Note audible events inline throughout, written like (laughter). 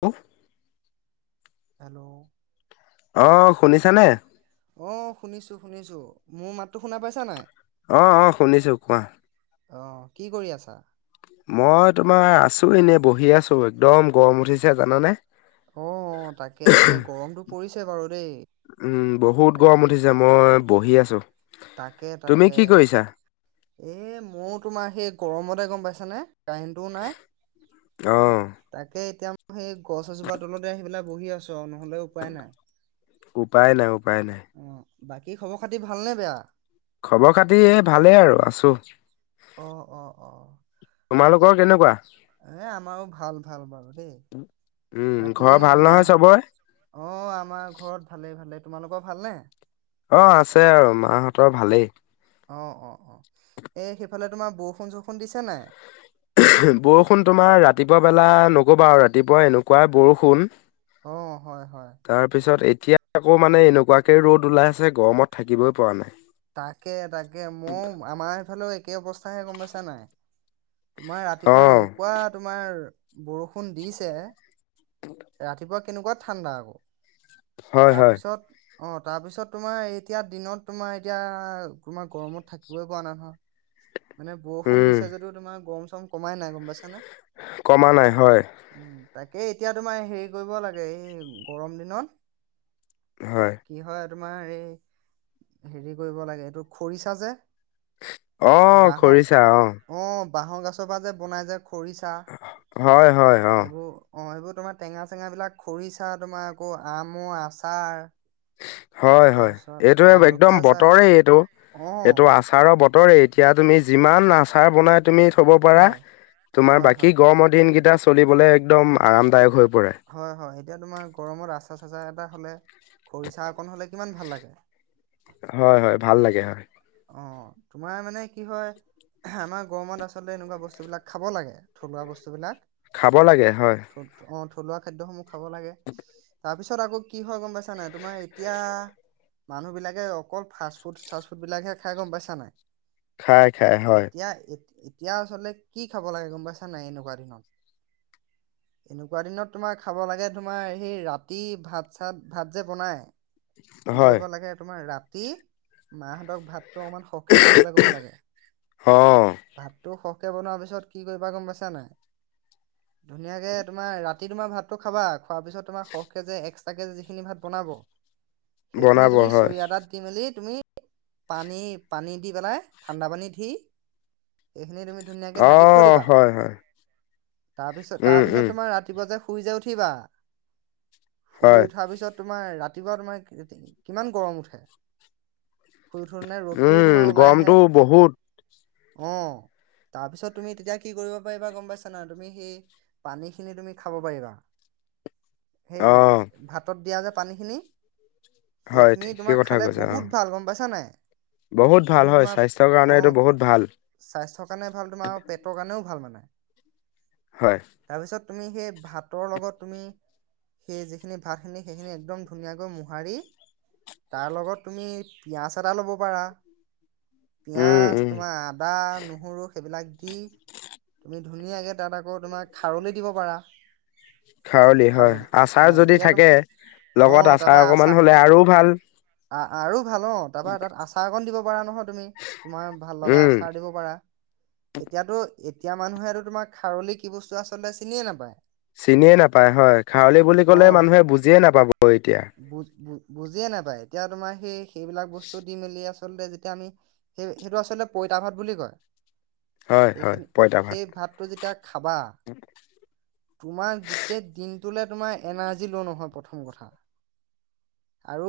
কোন? হেল্ল'। অ' শুনিছানে? অ' শুনিছো, শুনিছো, মোৰ মাততো শুনা পাইছা নাই? অ'অ শুনিছো কোৱা? অ' কি কৰি আছা? মই তোমাৰ আছো এনে বহি আছো, একদম গৰম উঠিছে জানানে? অ' তাকে, তাকে গৰমতটো পৰিছে বাৰু দেই। উম, বহুত তাক গৰম উঠিছে মই বহি আছোঁ। তাকে, তাকে এ ময়ো তোমাৰ সেই গৰমতে গম পাইছো আনে? কাৰেং তো নাই। অ' তাকে এতিয়া সেই গছ এজোপা তলতে আহি পেলাই বহি আছো। চ নহ'লেও উপায় নাই। উপায় নাই উপায় নাই। অ'। বাকী খবৰ খাতি ভালনে বেয়া? খবৰ-খাতি এ ভালেই আৰু আছো। অ', অ', অ', তোমালোকৰ কেনেকুৱা? এ আমাৰো ভাল ভাল বাৰু দেই। উম, বাকী ঘৰৰ ভাল নহয় চবৰে? মাহত অ' আমাৰ ঘৰত ভালে ভালে। তোমালোকৰ ভালনে? অ' আছে আৰু মাহঁতৰ ভালেই। অ, অ, অ এই সেইফালে তোমাৰ বৰষুণ-চৰষুণ দিছে নাই? বৰষুণ তোমাৰ ৰাতিপুৱা বেলা নকবা আৰু ৰাতিপুৱা এনেকুৱাই বৰষুণ। অ', হয়, হয়। তাৰপিছত এতিয়া আকৌ মানে এনেকুৱাকে ৰ'দ ওলাই আছে, গৰমত থাকিবই পৰা নাই। তাকে, তাকে মই আমাৰ সেইফালেও একে অৱস্থা। গম পাইছা নাই? তোমাৰ ৰাতিপুৱা অ' এনেকুৱা তোমাৰ বৰষুণ দিছে, ৰাতিপুৱা কেনেকুৱা ঠাণ্ডা আকৌ। হয় হয়। তাৰপিছত? অ'তাৰ পিছত তোমাৰ এতিয়া দিনত তোমাৰ এতিয়া তোমাৰ গৰমত থাকিবই পোৱা নাই নহয়। মানে বৰষুণ উম, দিছে যদিটো তোমাৰ গৰম চৰম কমাই নাই গম পাইছানে। কমা নাই হয় উম তাকে এতিয়া তোমাৰ হেৰি কৰিব লাগে এই গৰম দিনত হয় কি হয় তোমাৰ এই হেৰি কৰিব লাগে এইটো খৰিচা যে (inaudible) অ বাঁহৰ খৰিছা অ। বাঁহৰ গাছৰ পৰা যে বনাই যে। খৰিচা হয়, হয়, অ', এইবোৰ অ এইবোৰত। তোমাৰ টেঙা চেঙাবিলাক খৰিচা তোমাৰ আকৌ আমৰ আচাৰ হয় -হয় তাৰপিছত এইটো আমলখি একদম আচাৰ বতৰে এইটো এইটো অ', আচাৰৰ বতৰ। ৰে এতিয়া তুমি যিমান আচাৰ বনাই। তুমি থব পৰা হয়, তোমাৰ হয়, বাকী হয়, গৰমৰ দিন কেইটা চা চলিবলৈ একদম আৰামদায়ক হৈ পৰে। হয়-হয় এতিয়া তোমাৰ গৰমত আচ জাৰ এটা হলে খৰিচা অকণ হলে। কিমান ভাল লাগে। হয়, হয়, ভাল লাগে হয়। অ তোমাৰ মানে কি হয় আমাৰ গৰমত আচলতে এনেকুৱা বস্তু বিলাক খাব লাগে থলুৱা বস্তুবলাক খাব লাগে হয়। থলুৱা খাদ্যসমূহ। খাব লাগে তাৰপিছত আকৌ কি হয় গম পাইছানে তোমাৰ এতিয়া মানুহ বিলাকে অকল ফাষ্ট ফুড চাষ্ট ফুড বিলাক হে খাই গম পাইছা নাই। খাই খায় হয়। এতিয়া এতিয়া আচলতে কি খাব লাগে গম পাইছা নাই এনেকুৱা দিনত এনেকুৱা দিনত তোমাৰ খাব লাগে তোমাৰ সেই ৰাতি ভাত চাত ভাত যে বনাই। কি হয়। কৰিব লাগে তোমাৰ ৰা তি মাহঁতক ভাত। টো অকমান সৰহকে বনাবলে ক'ব লাগে অ', ভাতটো সহ ৰহকে বনোৱাৰ পিছত কি কৰিবা গম পাইছা নাই? ধুনীয়াকে তোমাৰ ৰাতি তোমাৰ ভাতটো খাবা, খোৱাৰ পিছত তোমাৰ সখ কেজ এক্সট্ৰাক কেজ যিখিনি ভাত বনাব সেইখিনি বনাব তুমি হয়। চৰিয়া এটাত দি মেলি তুমি পানী পানী দি পেলাই ঠাণ্ডা পানী দি এইখিনি তুমি ধুনীয়াকে ঢাকি থৈ অ', দিবা, হয়, হয়, তাৰপিছত উম, তাৰপিছত উম, তোমাৰ ৰাতিপুৱা যে শুই যে উঠিবা। শুই হয়। উঠাৰ পিছত তোমাৰ ৰাতি। উঠিবা তোমাৰ কিমান গৰম উঠে শুই উঠোতে ৰ'দটোও উম, তোমাৰ ওলাই আহে গৰমটো বহুত। অ তাৰপিছত তুমি তেতিয়া কি কৰিব পাৰিবা গম পাইছা না, তুমি সেই পানী খিনি তুমি খাব পাৰিবা। সেই অ', ভাতত দিয়া যে পানীখিনি হয় সেইখিনি ঠিকেই তোমাৰ কথা খালে কৈছা অ'। বহুত ভাল গম পাইছা নাই? বহুত ভাল এইখিনি হয় তোমাৰ, স্বাস্থ্যৰ কাৰণে অ এইটো বহুত ভাল স্বাস্থ্যৰ কাৰণে ভাল তোমাৰ পেটৰ কাৰণেও ভাল মানে হয়। তাৰপিছত তুমি সেই ভাতৰ লগত তুমি সেই যিখিনি ভাত খিনি সেইখিনি একদম ধুনীয়াকৈ মো হাৰি, তাৰ লগত তুমি পিয়াঁজ, আদা ল'ব পাৰা। উম পিয়াজ উম। তোমাৰ আদা, নহৰু সেইবিলাক দি তুমি ধুনীয়াকে তাত আকৌ তোমাক খাৰলি দিব পাৰা। খাৰলি হয় আচাৰ অ যদি এতিয়া তুম থাকে, অ লগত আচাৰ তাৰপা অকমান আ হলে আৰু ভাল আৰু ভাল অ তাৰপৰা তাত আচাৰ অকণ দিব পাৰা নহয় তুমি, তোমাৰ ভাল লগা উম। আচাৰ দিব পাৰা এতিয়াতো এতিয়া মানুহেটো তোমাৰ খাৰলি কি বস্তু, আচলতে চিনিয়ে নাপায়। চিনিয়ে নাপায় হয়, খাৰলি বুলি ক'লে অ মানুহে বুজিয়ে নাপাব এতিয়া। বুজ বুজিয়ে নাপায় এতিয়া তোমাৰ সেই সেইবিলাক বস্তু দি মেলি আছে আচলতে যেতিয়া আমি, সেই এইটো আচলতে পইতা ভাত বুলি কয়। হয় হয় সেইখিনি পইতা ভাত। সেই ভাতটো যেতিয়া খাবা তোমাৰ গোটেই দিন তোলে তোমাৰ এনাৰ্জি ল নহয় প্ৰথম কথা আৰু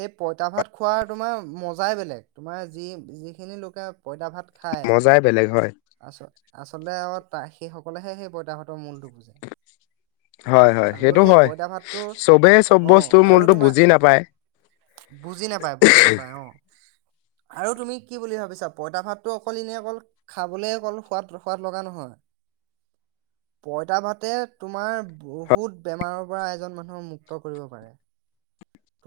সেই পইতা ভাত খোৱাৰ তোমাৰ মজাই বেলেগ তোমাৰ যি যিখিনি লোকে পইতা ভাত খায়, মজাই বেলেগ হয় আচ আচলতে আৰু ত সেই সকলেহে সেই পইতাহঁতৰ মূলটো বুজে। হয় হয় আৰু সেইটো সেই হয়, পইতা ভাতটোৰ চবেই চব অ বস্তু আৰু মূলতো তোমাৰ বুজি নাপায়। বুজি নাপায় বুজি নাপায় অ আৰু তুমি কি বুলি ভাবিছা পইতা ভাতটো অকল এনে অকল খাবলে অকল সোৱাদ সোৱাদ লগা নহয়, পইতা ভাতে তোমাৰ বহুত বেমাৰৰ পৰা এজন মানুহৰ মুক্ত কৰিব পাৰে।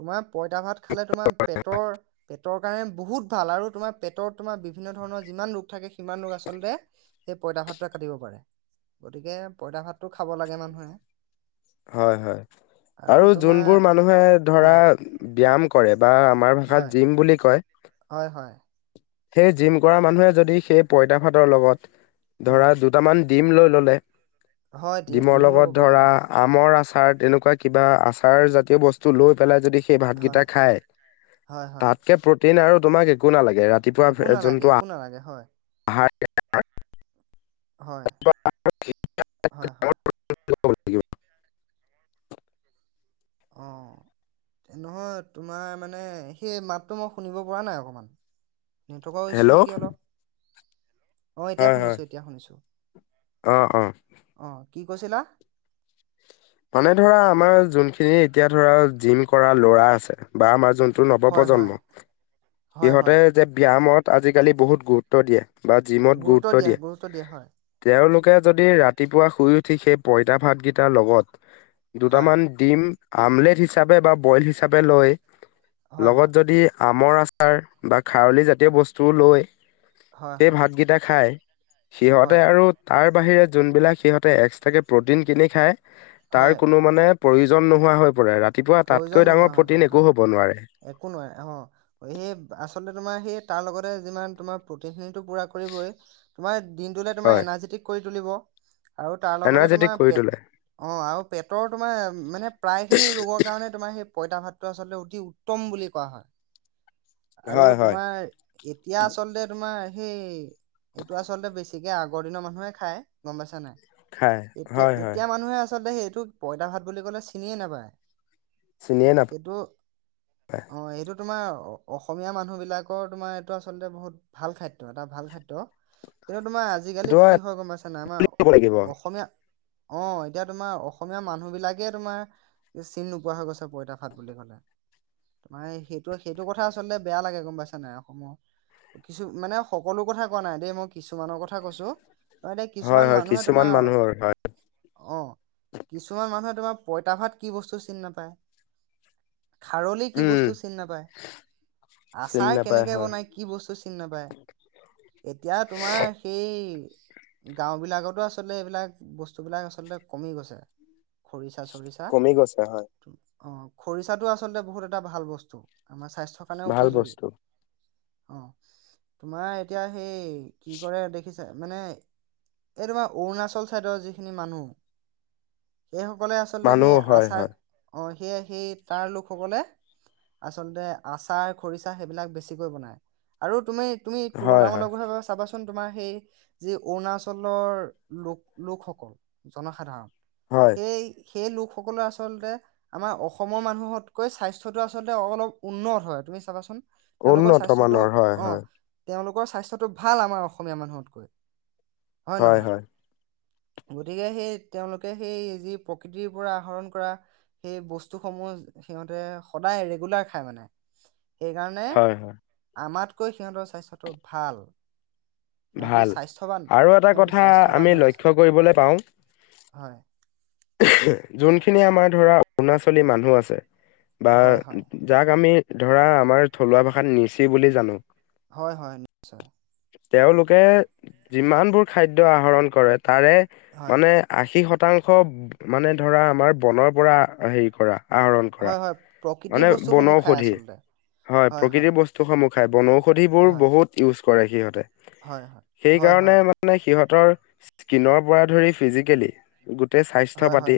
তোমাৰ পইতা ভাত খালে তোমাৰ পেটৰ, পেটৰ কাৰণে বহুত ভাল আৰু তোমাৰ পেটত তোমাৰ বিভিন্ন ধৰণৰ যিমান ৰোগ থাকে সিমান ৰোগ আচলতে, সেই পইতা ভাতটোৱে কাটিব পাৰে, গতিকে পইতা ভাতটো খাব লাগে মানুহে। হয় হয় আৰু যোনবোৰ মানুহে ধৰা। হয় ব্যায়াম কৰে। বা আমাৰ ভাষাত হয় জিম বুলি কয়। হয় হয় সেই জিম কৰা মানুহে যদি সেই পঁইতা ভাতৰ লগত অ ধৰা দুটামান ডিম লৈই ললে। হয় ডিমৰ ডিমো ল'ব লগত পাৰে ধৰা হয়। আমৰ আচাৰ তেনেকুৱা কিবা আচাৰ জাতীয় বস্তু লৈ পেলাই যদি সেই হয় ভাতকেইটা খাই, হয় হয় তাতকে প্ৰতি টিন আৰু তোমাক একো নালাগে। একো ৰাতিপুৱা নালাগে যন্তু অহ একো নালাগে হয় আহাৰ (unintelligible) হয়, হয়-হয়। থাকিব। অহ, নহয় তোমাৰ মানে সেই মাতটো মই শুনিব পৰা নাই অকণমান। নেটৱৰ্কৰ হেল্ল' ইছ্যু নেকি অলপ। অহ এতিয়া হয় হয়। শুনিছো, এতিয়া শুনিছো অ', অ', অহ। কি কৈছিলা? মানে ধৰা আমাৰ যোনখিনি এতিয়া ধৰা জিম কৰা ল'ৰা আছে বা আমাৰ যোন টো নৱ হয় হয় প্ৰ্জন্ম, হয় সিহঁতে হয় যে ব্যয়ামত আজিকালি বহুত গুৰুত্ব দিয়ে। বা জিমত গুৰুত্ব দিয়া দিয়ে দিয়া হয় তেওঁলোক কে যদি ৰাতিপুৱা শুই উঠি সেই পঁইতা ভাতকেইটাৰ লগত। হয় দুটামান দিম। আমলেট হিচাপে বা বইল হিচাপে লৈ হয় লগত হয় যদি আ আমৰ আচাৰ বা খাৰলি জাতীয় বস্তুও লৈ। হয় হয় এই ভাতকেইটা খাই। সিহঁতে হয় আৰু তাৰ বাহিৰে যোনবিলাক সিহঁতে এক্সট্ৰাকে প্ৰ'টিন কিনি খায়। তাৰ হয় কোনো মানে প্ৰয়োজন নোহোৱা হৈ পৰে ৰাতি প্ৰয়োজন নোহোৱা হৈ ঘৰে হয়। একো নোৱাৰে অহ। সেই আচলতে তোমাৰ সেই তাৰ লগতে যিমান তোমাৰ প্ৰতিখিনিটো পুৰা কৰিবই, তোমাৰ দিনতোলে তোমাৰ হয় এনাৰযেটিক কৰি তুলিব। আৰু তাৰ লগতে এনাৰ্জেটিক তোমাৰ কৰি পে, তোলে অ' আৰু পেটৰ তোমাৰ মানে প্ৰায় খিনি ৰোগত কাৰণে তোমাৰ সেই, পঁইতা ভাতটো আচলতে অতি উত্তম বুলি কোৱা হয়। আৰু হয় হয় তোমাৰ এতিয়া আচলতে তোমাৰ, সেই এইটো আচলতে বেছিকে আগৰ দিনৰ মানুহে খাই গম পাইছা নাই? খাই এতিয়া হয় হয় -এতিয়া মানুহে আচলতে সেই, এইটো পইতা ভাত বুলি ক'লে চিনিয়ে নাপায়। চিনিয়ে সেইটো নাপায় অ', এইটো, তোমাৰ অসমীয়া মানুহ বিলাকৰ তোমাৰ এইটো আচলতে বহুত ভাল খাদ্য এটা ভাল খাদ্য। কিন্তু, তোমাৰ আজিকালি সেইটো কি হয় গম পাইছানা আমাৰ ক'ব লাগিব অসমীয়া, অ 'এতিয়া তোমাৰ অসমীয়া মানুহ বিলাকে তোমাৰ চিনি নোপো পোৱা হৈ গৈছে পইতা ভাত বুলি ক'লে তোমাৰ সেইটো সেইটো কথা আচলতে বেয়া লাগে গম পাইছে নাই অসমৰ কিছু মানে সকলো কথা কোৱা নাই দেই মই কিছুমানৰ কথা কৈছো। অ ', এতিয়া কিছুমান হয় হয় মানুহে কিছুমান তোমাৰ, মানুহৰ হয় অহ কিছুমান মানুহে তোমাৰ পঁইতা ভাত কি বস্তু চিনি নাপায়। পাই। খাৰলি কি উম বস্তু চিনি নাপায়, চিনি আচাৰ নাপায় কেনেকে হয় বনায়, কি বস্তু চিনি নাপায়, এতিয়া তোমাৰ সেই গাওঁ বিলাকতো আচলতে এইবিলাক বস্তুবিলাক আচলতে কমি গৈছে, খৰিচা চ কমি গৈছে হয়। অ' খৰিচাটো আচলতে বহুত এটা ভাল বস্তু আমাৰ স্বাস্থ্যৰ কাৰণেও ভাল উপযোগী। বস্তু অ 'তোমাৰ এতিয়া সেই, কি কৰে দেখিছে মানে এই তোমাৰ অৰুণাচল চাইডৰ যিখিনি মানুহ এইসকলে আচলতে মানুহ সেই হয় আচাৰ হয় অ সেয়ে সেই তাৰ লোকসকলে আচলতে আচাৰ -খৰিচা সেইবিলাক বেছিকৈ বনাই আৰু তুমি তুমি হয় হয় তুলনামলকভাৱে চাবা চোন তোমাৰ সেই যি অৰুণাচলৰ লোক লোকসকল জনসাধাৰণ হয় সেই সেই লোকসকলে আচলতে আমাৰ অসমৰ মানুহতকৈ স্বাস্থ্যটো আচলতে অলপ উন্নত হয়। তুমি চাবাচোন। তেওঁলোকৰ উন্নত স্বাস্থ্যতো মানৰ হয় অ', হয় তেওঁলোক স্বাস্থ্যটো ভাল আমাৰ অসমীয়া মানুহতকৈ হয় হয় গতিকে সেই তেওঁলোকে সেই যি প্ৰকৃতিৰ পৰা আহৰণ কৰা সেই বস্তুসমূহ সিহঁতে সদায় ৰেগুলাৰ খায় মানে সেইকাৰণে হয় হয় আমাক কৈ সিহঁতৰ স্বাস্থ্যটো ভাল সিহঁতি ভাল স্বাস্থ্যৱান আৰু এটা সিহঁতি কথা স্বাস্থ্যৱান আমি হৈ আছে লক্ষ্য কৰিবলৈ পাওঁ হয়। যোনখিনি আমাৰ ধৰা অৰুণাচলী মানুহ আছে বা হয় হয় যাক আমি ধৰা আমাৰ থলুৱা ভাষাত নিচি বুলি জানো হয় হয় নিশ্চয়। তেওঁলোকে যিমানবোৰ খাদ্যয় আহৰণ কৰে তাৰে হয় মানে আশীত শতাংশ মানে ধৰা আমাৰ বনৰ পৰা হেৰি কৰা আহৰণ কৰা হয় হয় প্ৰকৃতিৰ মানে বস্তুসমূহ খাই বনৌষধি আচলতে হয় প্ৰকৃতিৰ বস্তুসমূহ খাই বনৌষধিবোৰ হয় বহুত ইউজ কৰে সিহঁতে। হয় হয় হয় সেইকাৰণে হয় মানে সিহঁত সিহঁতৰ স্কিনৰ পৰা ধৰি ফিজিকেলি গোটেই স্বাস্থ্যৰ হয় পাতি হয়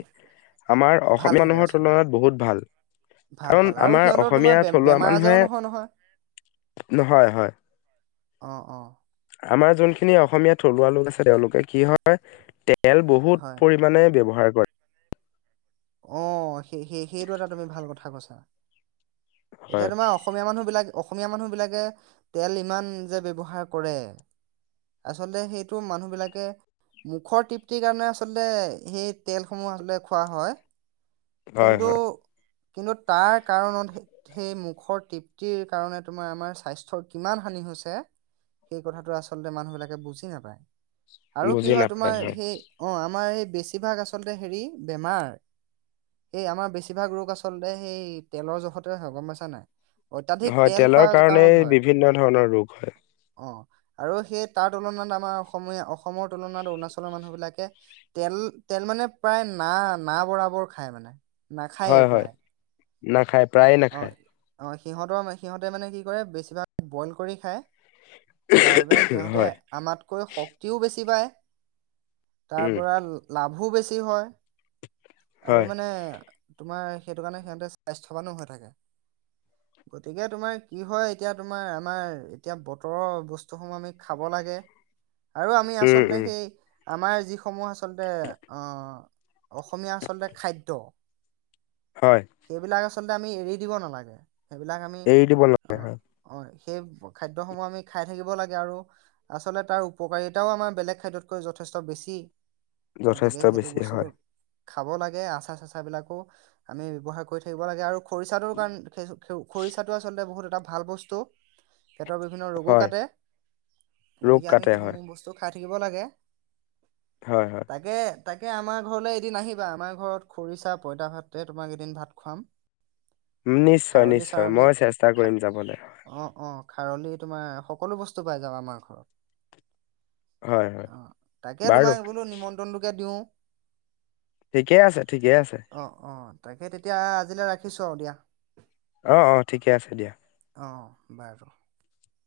আমাৰ ভাল অসমীয়া থাকে মানুহৰ আচলতে তুলনাত বহুত ভাল ভাল কাৰণ ভাল আৰু আমাৰ সিহঁতৰ তোমাৰ অসমীয়া বে থলুৱা বেমাৰ মানুহে আজাৰো নহয় নহয় নহয় হয়। অ অ আমাৰ যোনখিনি অসমীয়া থলুৱা লোক আছে তেওঁলোকে কি হয় তেল বহুত হয় পৰিমাণে ব্যৱহাৰ কৰে। হয়। আহ সেই সেই সেইটো এটা তুমি ভাল কথা কৈছা। এতিয়া হয় তোমাৰ অসমীয়া মানুহ বিলাক অসমীয়া মানুহ বিলাকে তেল ইমান যে ব্যৱহাৰ কৰে আচলতে সেইটো মানুহ বিলাকে মুখৰ তৃপ্তিৰ কাৰণে আচলতে সেই তেলসমূহ আচলতে খোৱা হয়। হয় কিন্তু হয় কিন্তু তাৰ কাৰণতহে সেই মুখৰ তৃপ্তিৰ কাৰণে তোমাৰ আমাৰ স্বাস্থ্যৰ কিমান হানি হৈছে সেই কথাটো আচল্ততে মানুহ বিলাকে বুজি নাপায়। আৰু কি বুজি হয় নাপায় তোমাৰ সেই অ আমাৰ স বেছিভাগ আচলতে হেৰি বেমাৰ এই আমাৰ বেছিভাগ ৰোগ আচলতে সেই তেলৰ জোখত গম পাইছা নাই। হয় তেলৰ খোৱাৰ কাৰণত কাৰণেই হয় বিভিন্ন ধৰণৰ ৰোগ হয়। অ আৰু সেই তাৰ তুলনাত আমাৰ অসমীয়া অসমৰ তুলনাত অৰুণাচলৰ মানুহ বিলাকে তেল তেল মানে প্ৰায় না না বৰাবৰ খায় মানে নাখায়েই প্ৰায়। নাখাই। প্ৰায়ে অ নাখায়। অ সিহঁতৰ সিহঁতে মানে কি কৰে বেছিভাগ ব্ৰইল কৰি খায়। যাৰ বাবে সিহঁতে হয় আমাতকৈ শক্তিও বেছি পায়- তাৰ উম পৰা লাভ ভো বেছি হয়। আৰু হয় মানে তোমাৰ সেইটো কাৰণে সিহঁতে স্বাস্থ্যৱানো হয় থাকে। তাকে গতিকে তোমাৰ কি হয় এতিয়া তোমাৰ আমাৰ এতিয়া বতৰৰ বস্তুসমূহ আমি খাব লাগে আৰু আমি উম আচলতে উম সেই আমাৰ যিসমূহ আচলতে আহ অসমীয়া আচলতে খাদ্য হয় সেইবিলাক আচ আচলতে আমি এৰি দিব নালাগে। সেইবিলাক আমি এৰি দিব অ অ সেই খাদ্যসমূহ আমি খাই থাকিব লাগে আৰু আচলতে তাৰ উপকাৰিতাও আমাৰ বেলেগ খাদ্যতকৈ যথেষ্ট বেছি। গতিকে যথেষ্ট সেইটো বেছি বস্তুটো হয়। খাব লাগে আচাৰ-চাচাৰ বিলাকো আমি ব্যৱহাৰ কৰি থাকিব লাগে আৰু খৰিচাটোৰ কাৰণে খ খৰিচাটো আচলতে বহুত এটা ভাল বস্তু। পেটৰ বিভিন্ন ৰোগো হয় কাটে, ৰোগ গতিকে আমি কাটে হয় সেইসমূহ বস্তু খাই থাক খাব লাগে। হয় হয় তাকে তাকে আমাৰ ঘৰলৈ এদিন আহিবা। আমাৰ ঘৰত খৰিচা পইতা ভাতে তোমাক এদিন ভাত খুৱাম। ত নিশ্চয় খাৰলি নিশ্চয় চাৰলি মই চেষ্টা খা কৰিম যাবলৈ হয়। অ অ খাৰলি তোমাৰ সকলো বস্তু পাই যাব আমাৰ ঘৰত। হয় হয় অ তাকে বাৰু তোমাক বোলো নিমন্ত্ৰণটোকে দিওঁ। ঠিকে আছে ঠিকে আছে। অ অ তাকে তেতিয়া আজিলে ৰাখি ৰাখিছোঁ আৰু দিয়া। অঁ অঁ ঠিকে আছে দিয়া। অঁ বাই ক্ষেত্ৰ লগত